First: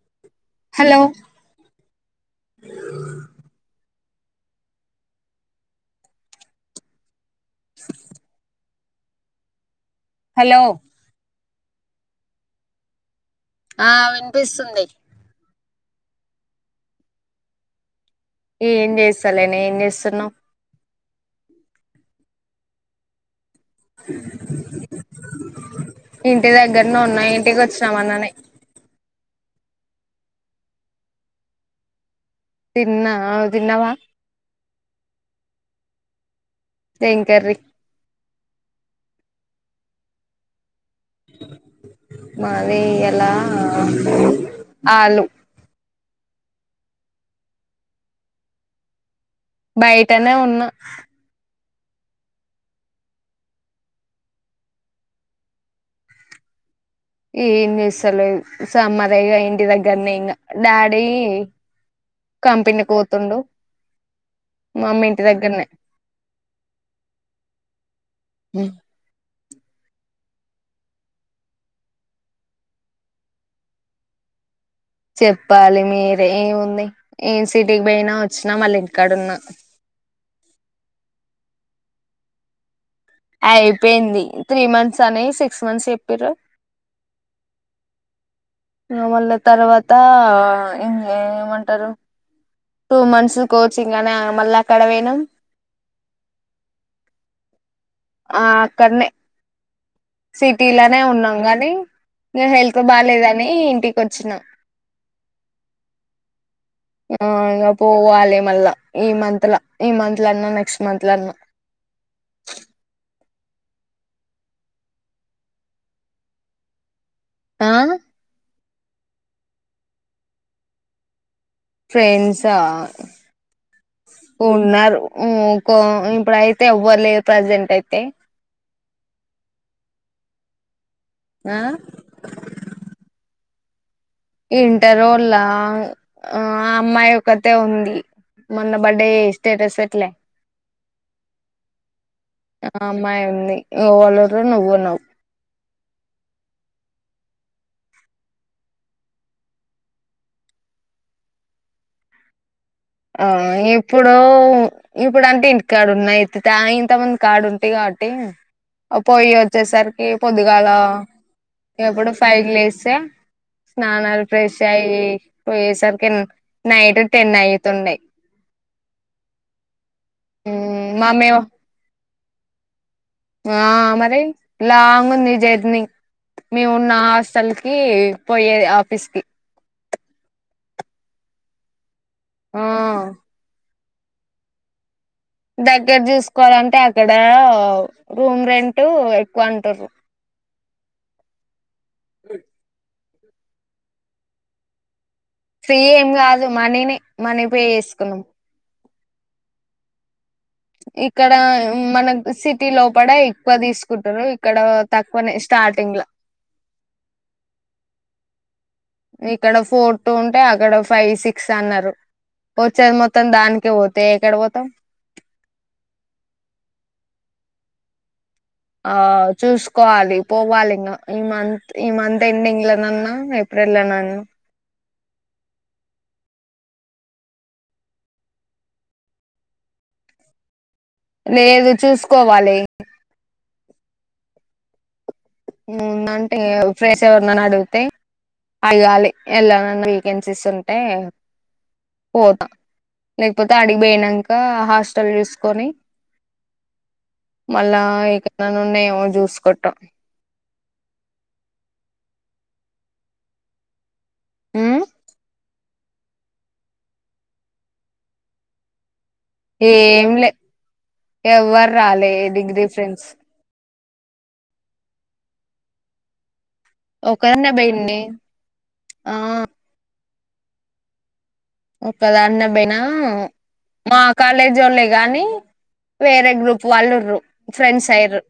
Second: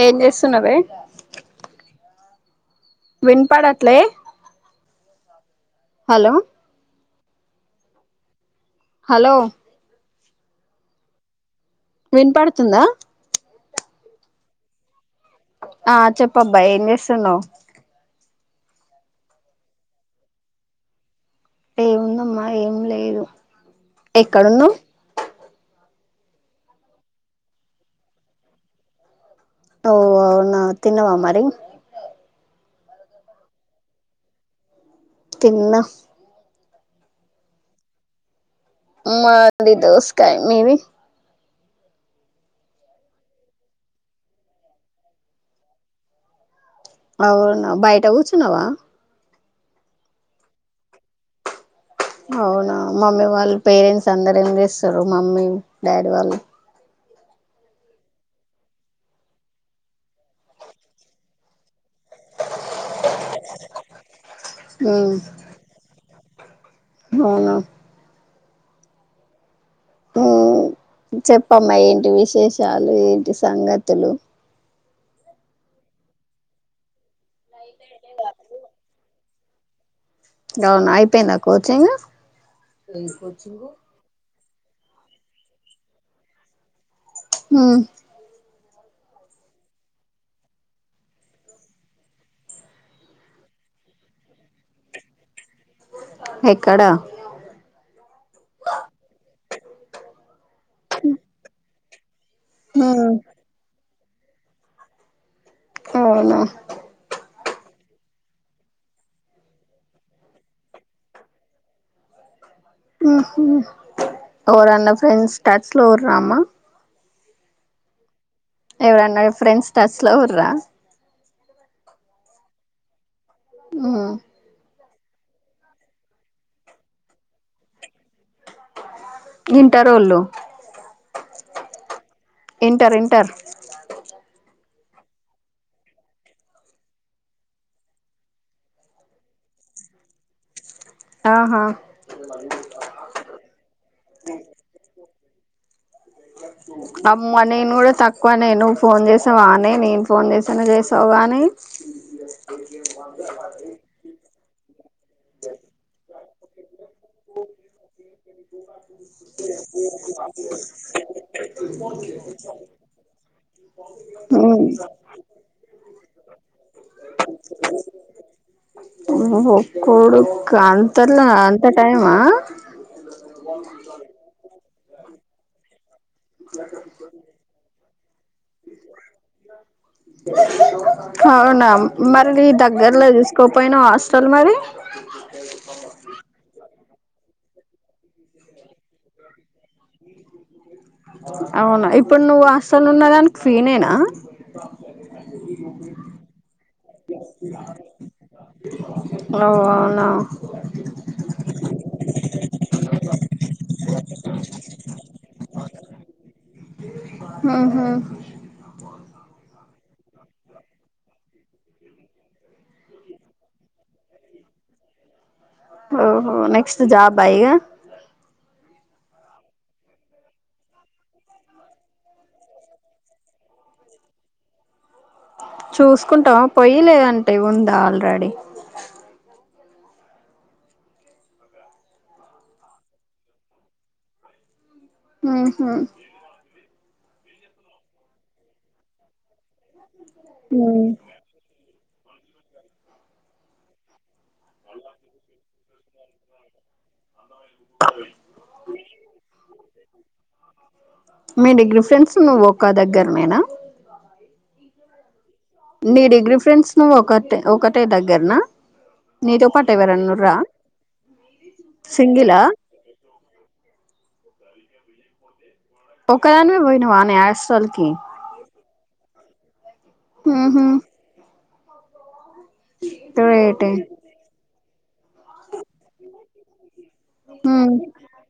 ఏం చెస్ తునవే హలో లే హలో హలో హలో వినపడుతుందా ఆ వినిపిస్తుంది. ఆ చెప్పబ్బా ఏం చేస్తునావ్? ఏం చేస్తలేేన్ ఏం చేస్తునా ఏముందిదమ్మా ఏం లేదు. ఎక్కడున్నావ్ ఇంటి దగ్గరనే ఉన్నా ఇంటికి వచ్చినా మొన్ననే ఓ అవునా తిన్నవా మరి? తిన్నా ఆ తిన్నవా? తిన్న ఏం కర్రీ? మాది దోసకాయ్ మీది? మాది ఈయల ఆలు అవునా బయట కూచున్నావా? బయటనే ఉన్నా అవునా మమ్మీ వాళ్ళు పేరెంట్స్ అందరు ఏం చేస్తుర్రు మమ్మీ డాడీ వాళ్ళు ఏం చేసాలెడ్ సమ్మరే ఇంటి దగ్గరనే ఇంకా డాడీ కంపెనీకి పోతుండు మమ్మీ ఉమ్ ఇంటి దగ్గరనే అవునా ఉమ్ ఉమ్ చెప్పమ్మా ఏంటి విశేషాలు ఏంటి సంగతులు? చెప్పాలి మీరే ఏముంది ఎస్ సిటీకి పోయినా వచ్చినా మళ్ళ ఇంటి కాడా ఉన్నా అవునా అయిపోయిందా కోచింగ్? అయ్పేంది త్రీ మంత్స్ అని సిక్స్ మంత్స్ చెపిన్రూ ఉమ్ ఏ మళ్ళీ తర్వాత ఇంగ ఏమంటారు, టూ మంత్స్ కోచింగ్ అని మళ్ళీ అక్కడ పోనాం ఎక్కడ ఆ అక్కడనే సిటీలనే ఉన్నాం గానీ నా హెల్త్ బాలేద్ అని ఇంటి వచ్చిన అవునా ఆ ఇగ పోవాలే మళ్ళా ఈ మంత్ ల, ఈ మంత్ ల అన్నా నెక్స్ట్ మంత్ ల అన్నా ఉహ్ ఉమ్ ఎవరు అన్న ఫ్రెండ్స్ టచ్ లో రామా ఆ ఎవరు అన్నా ఫ్రెండ్స్ టచ్ లో ఉర్రా ఫ్రెండ్సా హా ఉన్నారు ఉమ్ ఇంకా ఇప్పుడు అయితే ఎవర్లేర్ ప్రజెంట్ అయితే ఇంటర్ ఒళ్ళు ఆ ఇంటర్ ఇంటర్ అ ఇంటర్ వొళ్ళ ఆ అమ్మాయి ఒక్కతే ఉంది మొన్న బర్త్డే స్టేటస్ పేట్ల ఆహా ఆ అమ్మాయి ఉంది నువ్ వాల నువ్వున్నావు అమ్మ నేను కూడా తక్కువ నే నువ్వు ఫోన్ చేసావా ఆనే నేను ఫోన్ చేసాను చేస్తావు గానీ ఆ ఏప్పుడో ఇప్పుడు అంటే ఇంటికాడ ఉన్నాయి దాయి తమ్ముని కాడ ఉంటి కాబట్టి పోయి వచ్చేసరికి పొద్దుగాల ఎప్పుడు ఫైవ్ లేస్తే స్నానాలు ఫ్రెష్ అయ్యి పోయేసరికి నైట్ టెన్ అయ ఒక్కడు అంతలా మమ్మీ అంత మా ఆ మరి లాంగ్ ఉంది జర్నీ మేమున్న హాస్టల్ కి పోయేది ఆఫీస్కి అవున మరి ఆ దగ్గరలో తీసుకోకపోయినావ హాస్టల్ సల్ మరి దగ్గర చూసుకోవాలంటే ఆక్కడ రూమ్ రెంట్ ఎక్కువ అన్ టరు అ అవునా ఇప్పుడు నువ్వు హాస్టల్ ఉన్న గాని ప్రినే నా ఫ్రీ ఏం గాదు మనినే అవ్ అవునా ఇక్కడ మనక్ సిటీ లోపట ఎక్కువ తీసుకుంటరు ఇక్కడ తక్కువనే స్టార్టింగ్ లా ఆహా ఇక్కడ ఫోర్ టూ ఉంటే అక్కడ ఫైవ్ సిక్స్ అన్నారు వచ్చేది మొత్తం దానికే వోతే ఎక్కడ వోతం ఓహో నెక్స్ట్ జాబా ఇగ ఆ చూసుకోవాలి పోవాలి ఇంగ ఈ మంత్ ఈ మంత్ ఎండింగ్ లోనన్నా ఏప్రిల్ నన్న చూసుకుంటవ పొయ్యి లేదంటే ఉందా ఆల్ రడి లేదు చూసుకోవాలె ఉహు ఉన్నంటే ఫ్రెష్ర్ర్ ఎవరినని అడిగితే అడగాలి ఎల్లనన్న వీకెన్సీస్ ఉంటే పోత లేకపోతే ఆడికిబోయిన క హాస్టల్ సూసుకొని మళ్ళా ఇక్కడ నున్నా ఏమో జూసుకోంటా మీ డిగ్రీ ఫ్రెండ్స్ నువ్వు ఒక్క దగ్గర నేనా ఉ నీ డిగ్రీ ఫ్రెండ్స్ నువ్వు ఒకటే ఒక్కటే దగ్గర్ నా ఏం లే ఎవ్వర్ రాలే సింగిలా డిగ్రీ ఫ్రెండ్స్ ఒక్క దానివే ఉ పోయినవానే ఒకదాన్నే హాస్టల్ కి పోయింది ఆ ఉహా ఒక్కదాన్నే బైనా గ్రేటే మా కాలేజ్ జోన్లే గాని వేరే గ్రూప్ వాళ్లు రు ఉమ్ ఫ్రెండ్స్ అయ్యిర్రు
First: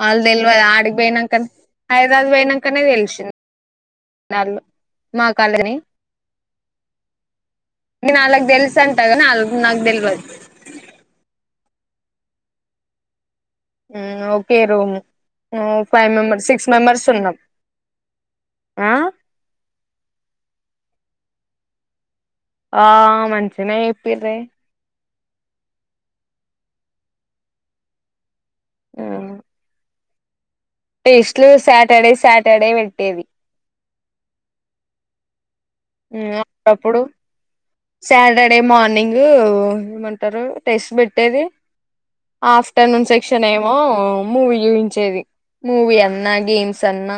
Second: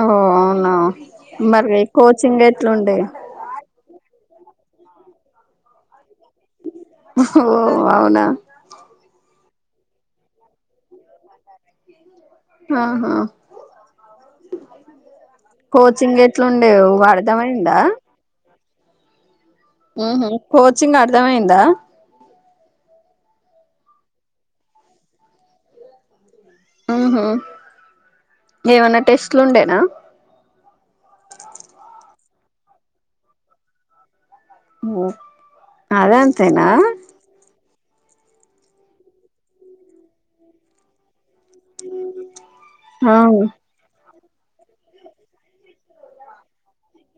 ఓ ఆళ్ళు దెల్వద్ అవునా ఆడికి పోయినంక మరి హైదరాబాద్ కోచింగ్ పోయినంకనే ఎట్లుండే తెలిసింది. నల్లు మా కాల్గని ఓ అవునా నేనాళ్లకు తెల్సంటగని ఆల్లు నాక్తేల్వద్ అ హా హ్మ్ ఓకే రూమ్ హ్మ్ ఫైవ్ కోచింగ్ మెంబర్ సిక్స్, ఎట్లుండే మెంబర్స్ ఉన్నాం. అర్థమైందా అ ఉహు కోచింగ్ అర్ధమయింద. ఆ మంచినే చెప్పిర్రే ఆహా ఏవన్నా ఉమ్ టెస్ట్లు ఉండేన టెస్ట్లు సాటర్డే సాటర్డే పెట్టేది. హ్మ్ అదంతేనా అప్పుడప్పుడు సాటర్డే మార్నింగు ఏమంటరు టెస్ట్ పెట్టేది. ఆఫ్టర్ నూన్ ఆహా సెక్షన్ ఏమో మూవీ చూయించేది మూవీ అన్నా, గేమ్స్ అన్నా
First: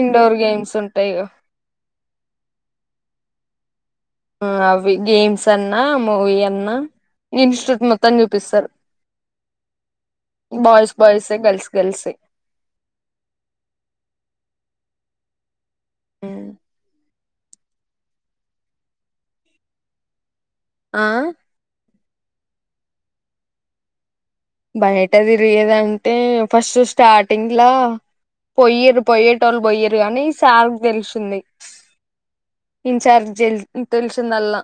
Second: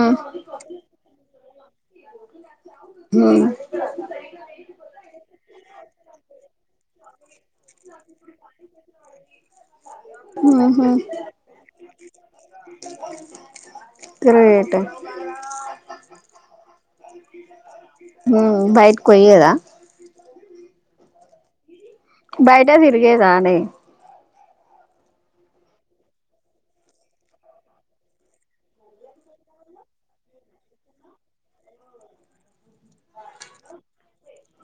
ఇండోర్ గేమ్స్ ఉంటయి ఇగ హ్మ్ అవి గేమ్స్ అన్నా, మూవీ అన్నా ఇన్స్ట్యూట్ మొత్తన్ని చూపిస్తారు. బాయ్స్ ఉహు బాయ్స్ ఏ గర్ల్స్ గర్ల్స్ సీ గ్రేట్ హ్మ్ ఉ బైటికోయ్యెద ఆ బయట తిరిగేదాని బయట తిరిగేదంటే ఫస్ట్ స్టార్టింగ్ల పొయ్యిరు పొయ్యేటోళ్ళు బోయ్యిరు గని సార్ తెలిసింది ఇంచార్జి జెల్ తెలిసిందల్ల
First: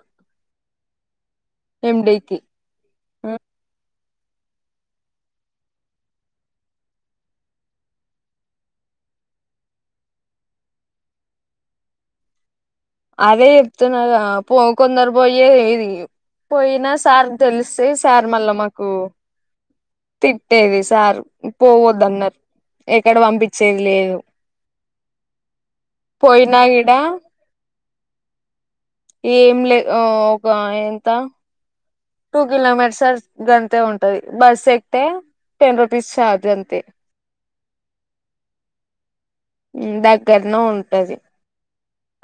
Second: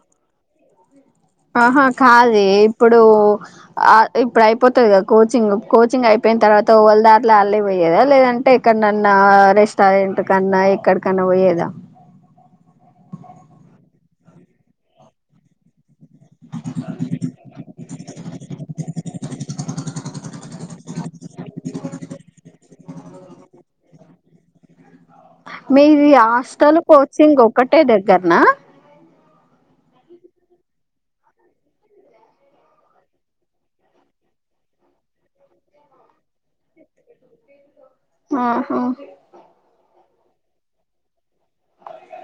ఆహా కాదే ఇప్పుడు అ ఇప్పుడు అయిపోతది గదా కోచింగ్ కోచింగ్ అయిపోయిన తర్వాత ఓల్దట్ల అల్లే పోయేదా లేదంటే ఎక్కడనన్నా రెస్టారెంట్ కన్నా ఎక్కడికన్నా వోయేదా అదే చెప్తున్నాగ పో కొందరు పోయే ఏది పోయినా సార్ తెలిస్తే సార్ మళ్ళా మాకు తిట్టేది సార్ పోవద్దన్నారు ఎకడ పంపించేది లేదు మీది పోయినా హాస్టల్ గిడ కోచింగ్ ఒక టె దగ్గర న ఏం లే ఒక ఎంత టూ కిలోమీటర్స్ గంతే ఉంటది బస్ ఎక్తే టెన్ రూపీస్ ఛార్జ్ అంతే ఆ హా హ్మ్ దగ్గరనే ఉంటది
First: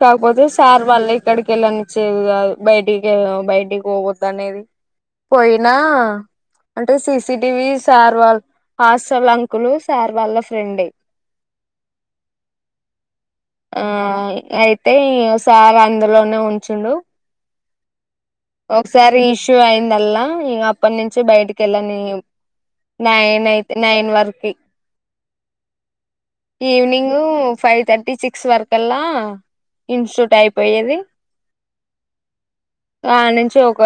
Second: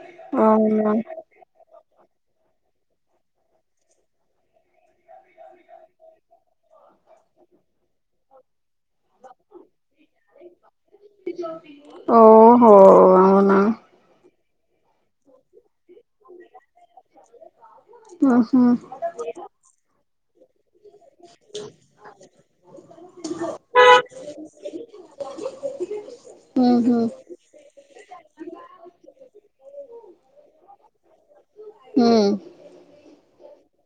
కాకపోతే సార్ అవునా వాల్లే ఎక్కడికి ఎళ్ళని చేది కాదు బయటికి బయటికి పోవోద్దనేది పోయినా అంటే సీసిటివీ సార్ వాళ్ హాస్టల్ అంకులు సార్ వాళ్ళ ఫ్రెండే ఓహో అవునా ఆ అయితే ఇగ సార్ ఆన్ లోనే ఉంచుండు ఉహు ఒకసారి ఇష్యూ అయిందల్లా ఇగ అప్ అప్పటి నుంచి బయటికెళ్ళనీయం నైన్ అయితే నైన్ వరకి ఉహు evening five thirty six వరకల్లా ఇన్స్ట్యూట్ అయిపోయేది హు ఆ నుంచి ఒక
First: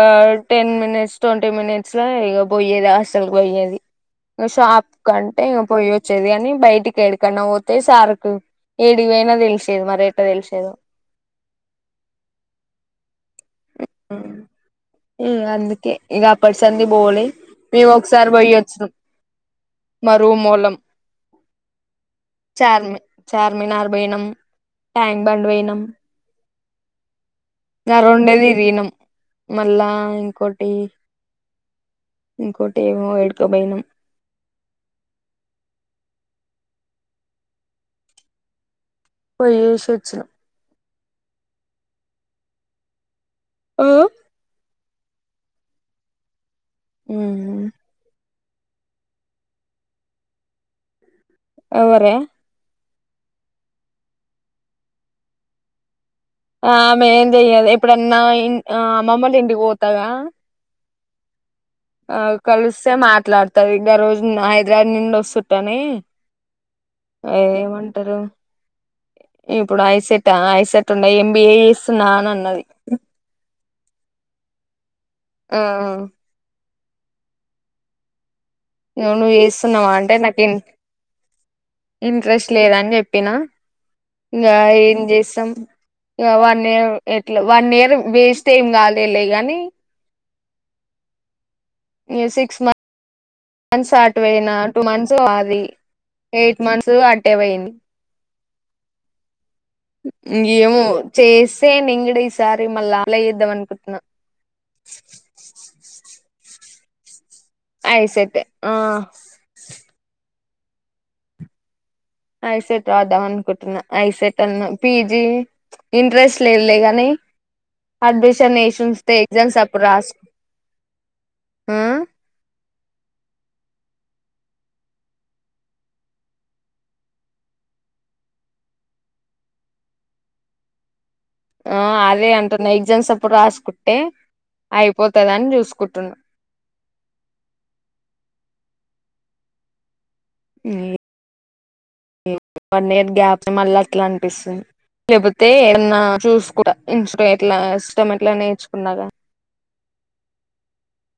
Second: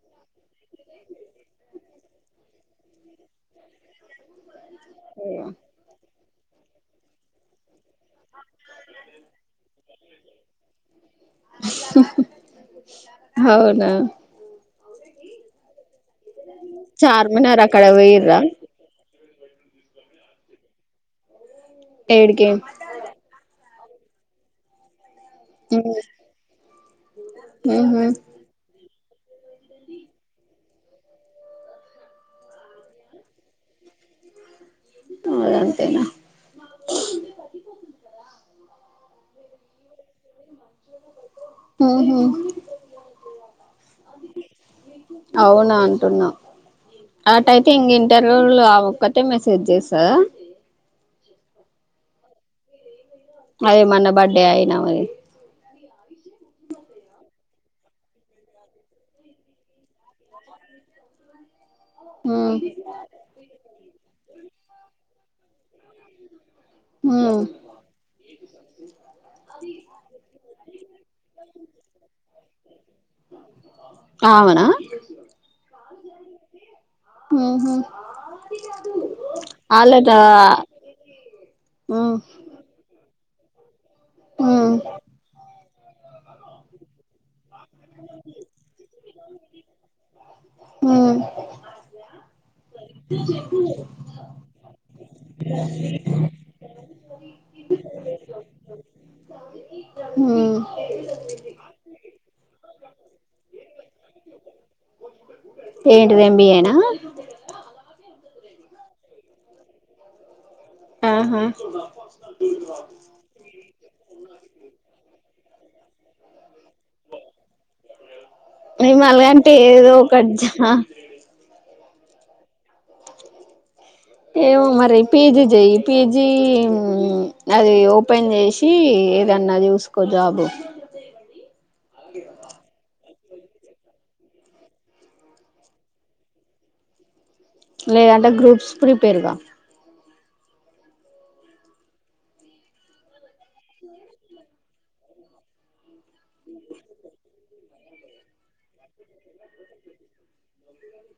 టెన్ మినిట్స్ ట్వంటీ మినిట్స్ ల ఇగ బోయేది హస్ స్టల్ పోయేది ఇగ షాప్ కంటే ఇగ పోయచ్చేది కాని బయటి కేడీకన్నా పొత్ తెలిసేది మరి ఎట్ట తెలిసేదో అవునా ఇగ అందుకే ఇక అప్పటిసంది బోలే చార్మినార్ అక్కడ మేము ఒకసారి పోయిర్రా బోయ్యి అచినం మా రూమోళ్ళం ఏడికి చార్మి చార్మినార్ బెనం ట్యాంకు బండ్ వేనం ఉ గ ఉహు రెండే మేమ్ దినమ్ మళ్ళా ఇంకోొటి ఇంకోొటి ఏమో ఏడుకోపోయినాం ఆ అంతేనా పోయి ఏష్ వచ్చినమ్ ఉహుమ్ అవునా అంటున్నా అట్ మ్మ్ అయితే ఇంగ ఇంటర్ ర్ లోలు అ ఒక్కటే మెసేజ్ చేస్తర ఎవరే అదే మొన్న బర్డే అయినామది ఆమ్ ఎమ్ చెయ్యదు ఎప్పుడన్నా ఆ అమ్మమ్మలు ఇంటికి పోతాగా ఆ ఉ కలిస్తే మాట్లాడుతది ఇంగ్ రోజు హైద్రాద్ నుండి వస్త్ చట్టానే ఉ [unintelligible] ఏమంటారు ఇప్పుడు ఐసెట్ ఐసెట్ తునై ఎంబిఏ చేస్తున్నాను అన్నది అవాన ఆ ఉమ్ ఇంగ్ నువ్వు చేస్తున్నావా అంటే నాకు ఇన్ మ్మ్ ఇంట్రెస్ట్ లేద అని చెప్ప పిన [unintelligible] ఇంగా మ్మ్ ఏం చేస్తాం ఇగ వన్ ఇయర్ ఎట్లా వన్ ఇయర్ వేస్ట్ ఏం కాలేలే గానీ ఉమ్ ఇగ్ సిక్స్ మంత్స్ త్స్ అట్ పోయినా టూ మంత్స్ ఆది ఎయిట్ మంత్స్ టూ అటే పోయింది ఏమో ఉమ్ చేస్తే నింగుడ ఈసారి మళ్ళ అప్లై చేద్దాం అనుకుంటున్నా ఏంటిది ఎంబిఏనా ఐ సెట్ ఆ ఆహా ఐసెట్ రాదాం అనుకుంటున్నా ఐసెట్ అన్నా పీజీ ఇంట్రెస్ట్ లేదులే గానీ అడ్మిష్ మీ మల్ గంటి ఏదో ఒకటి జ ఆ ఏమో మరి పీజీ చెయి, పీజీ ఉమ్ అది ఓపెన్ చేసి, ఏదన్నా చూసుకో జాబు. ఆ అదే అంటున్నా ఎగ్జామ్స్ అప్ అప్పుడు రాసుకుంటే అయిపోతుదని చూసుకుంటున్నా. లేదంటే గ్రూప్స్ ప్రిపేర్గా. ఉమ్ వన్ ఇయర్ గ్యాప్ మళ్ళీ అట్లా అనిపిస్తుంది. లేబోతే ఏన్నా చూస్ కుంట ఇన్స్టీ ఎట్లా సిస్టం ఏట్ల నేర్చుకున్నాగా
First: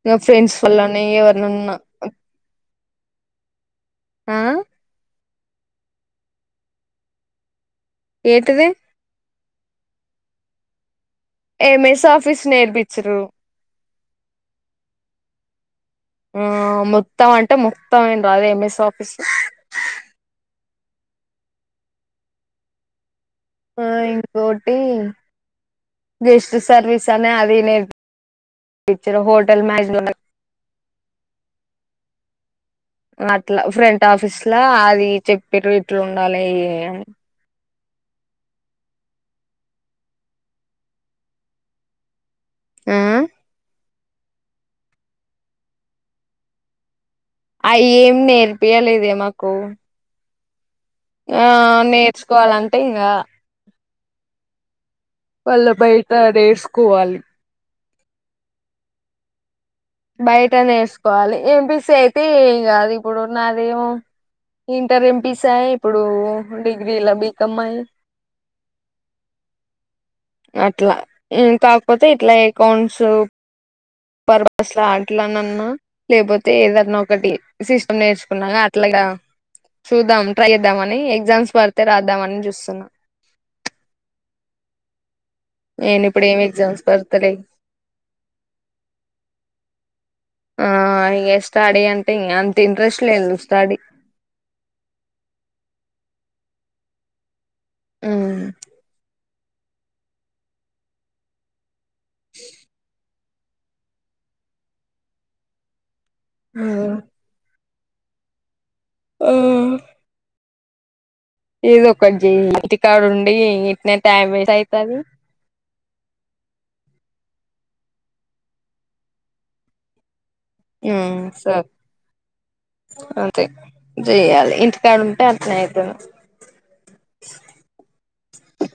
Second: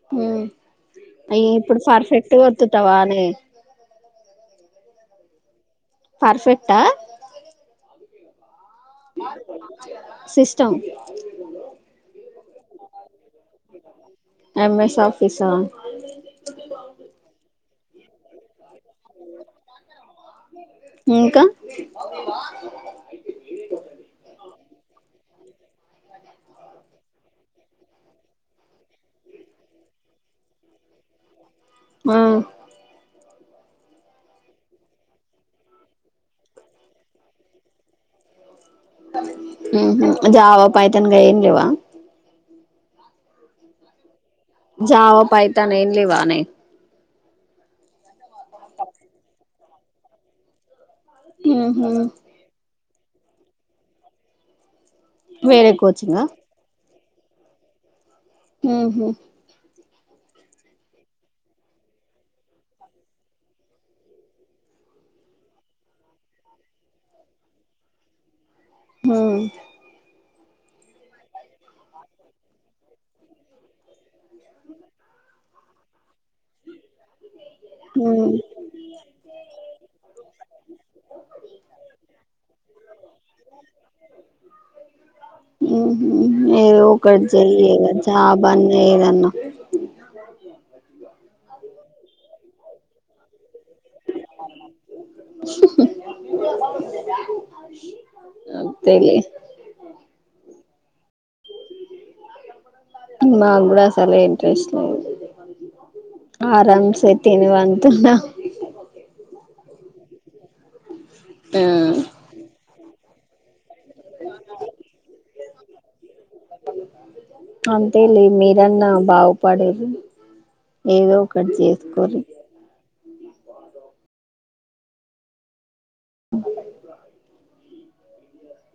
ఇగ మ్మ్ ఫ్రెండ్స్ ఫుల్ ని అయి ఎవరినన్నా. ఇప్పుడు పర్ఫెక్ట్ ఒత్తుతావా అని ఆ పర్ఫెక్టా ఏంటిది సిస్టం ఎం ఎస్ ఆఫీస్ నేర్పించిర్రు. ఎం ఎస్ ఆఫీసా ఆ మొత్తం అంటే మో తం ఏం రాదు, ఎం ఎస్ ఆఫీస్ ఇంకా ఆ ఇంకోటి గెస్ట్ సర్వీస్ అనే అది నేర్పించిండ్రు, హోటల్ మేనేజ్మెంట్ ఆ అట్లా ఫ్రంట్ ఆఫీస్ల అది చెప్పిరు ఇట్లా ఉండాలె అని. ఉహు జావా, పైతాన్ గవేం లేవా? ఆ జావా, పైతాన్ ఏం లేవానే? అయే ఏం నేర్పియలేదే మాకు ఆ ఉహు నేర్చుకోవాలంత్ అంటే ఇగ మల్ల వేరే బయటా కోచింగా నేర్సు కువాలి ఉహు బయట నేర్సుకోవాలి, ఎం పీ సి అయితే ఏం కాదు ఇప్పుడు నాదేమో, ఇంటర్ ఎం పీ సి ఆయే, ఇప్పుడు డిగ్రీల బీకమ్ ఆయే. హ్మ్ అట్లా, ఉమ్ కాకపోతే ఇట్లా ఎకౌంట్స్ పర్పస్ అట్లానన్నా లేపోతే ఏదన్నా ఒకటి సిస్టమ్ నేర్చుకున్నాగా అట్లాగా, చూద్దాం ట్రై చేద్దామ అని ఎగ్జామ్స్ పడతే రాద్దామని చూస్తున్నా. నేను ఉహు ఇప్పుడు ఏమి ఏదో ఎగ్జామ్స్ ఒకటి పడతలే చెయ్యి ఇగ, జాబ్ అన్నా ఏదన్నా ఆ ఇగ స్టడీ అంటే ఇంగ అంత ఇంట్రెస్ట్ లేదు, స్టడీ అంతే యే మాకు కూడా అసలే ఇంట్రెస్ట్ లేదు. ఆ ఆరమ్సే తిని వన్ [unintelligible] ఆ ఏదొ ఒకటి జేయి ఇంటికాడున్ టే ఇట్నే టైమ్ వేస్ట్ అయితది అంతే లే మీరన్నా బాగుపడుర్రి ఏదో ఉమ్ ఒకటి సో జేసుకొర్రి అంతే జేయ్యాలి ఇంటికాడుంటే అట్నే అయితను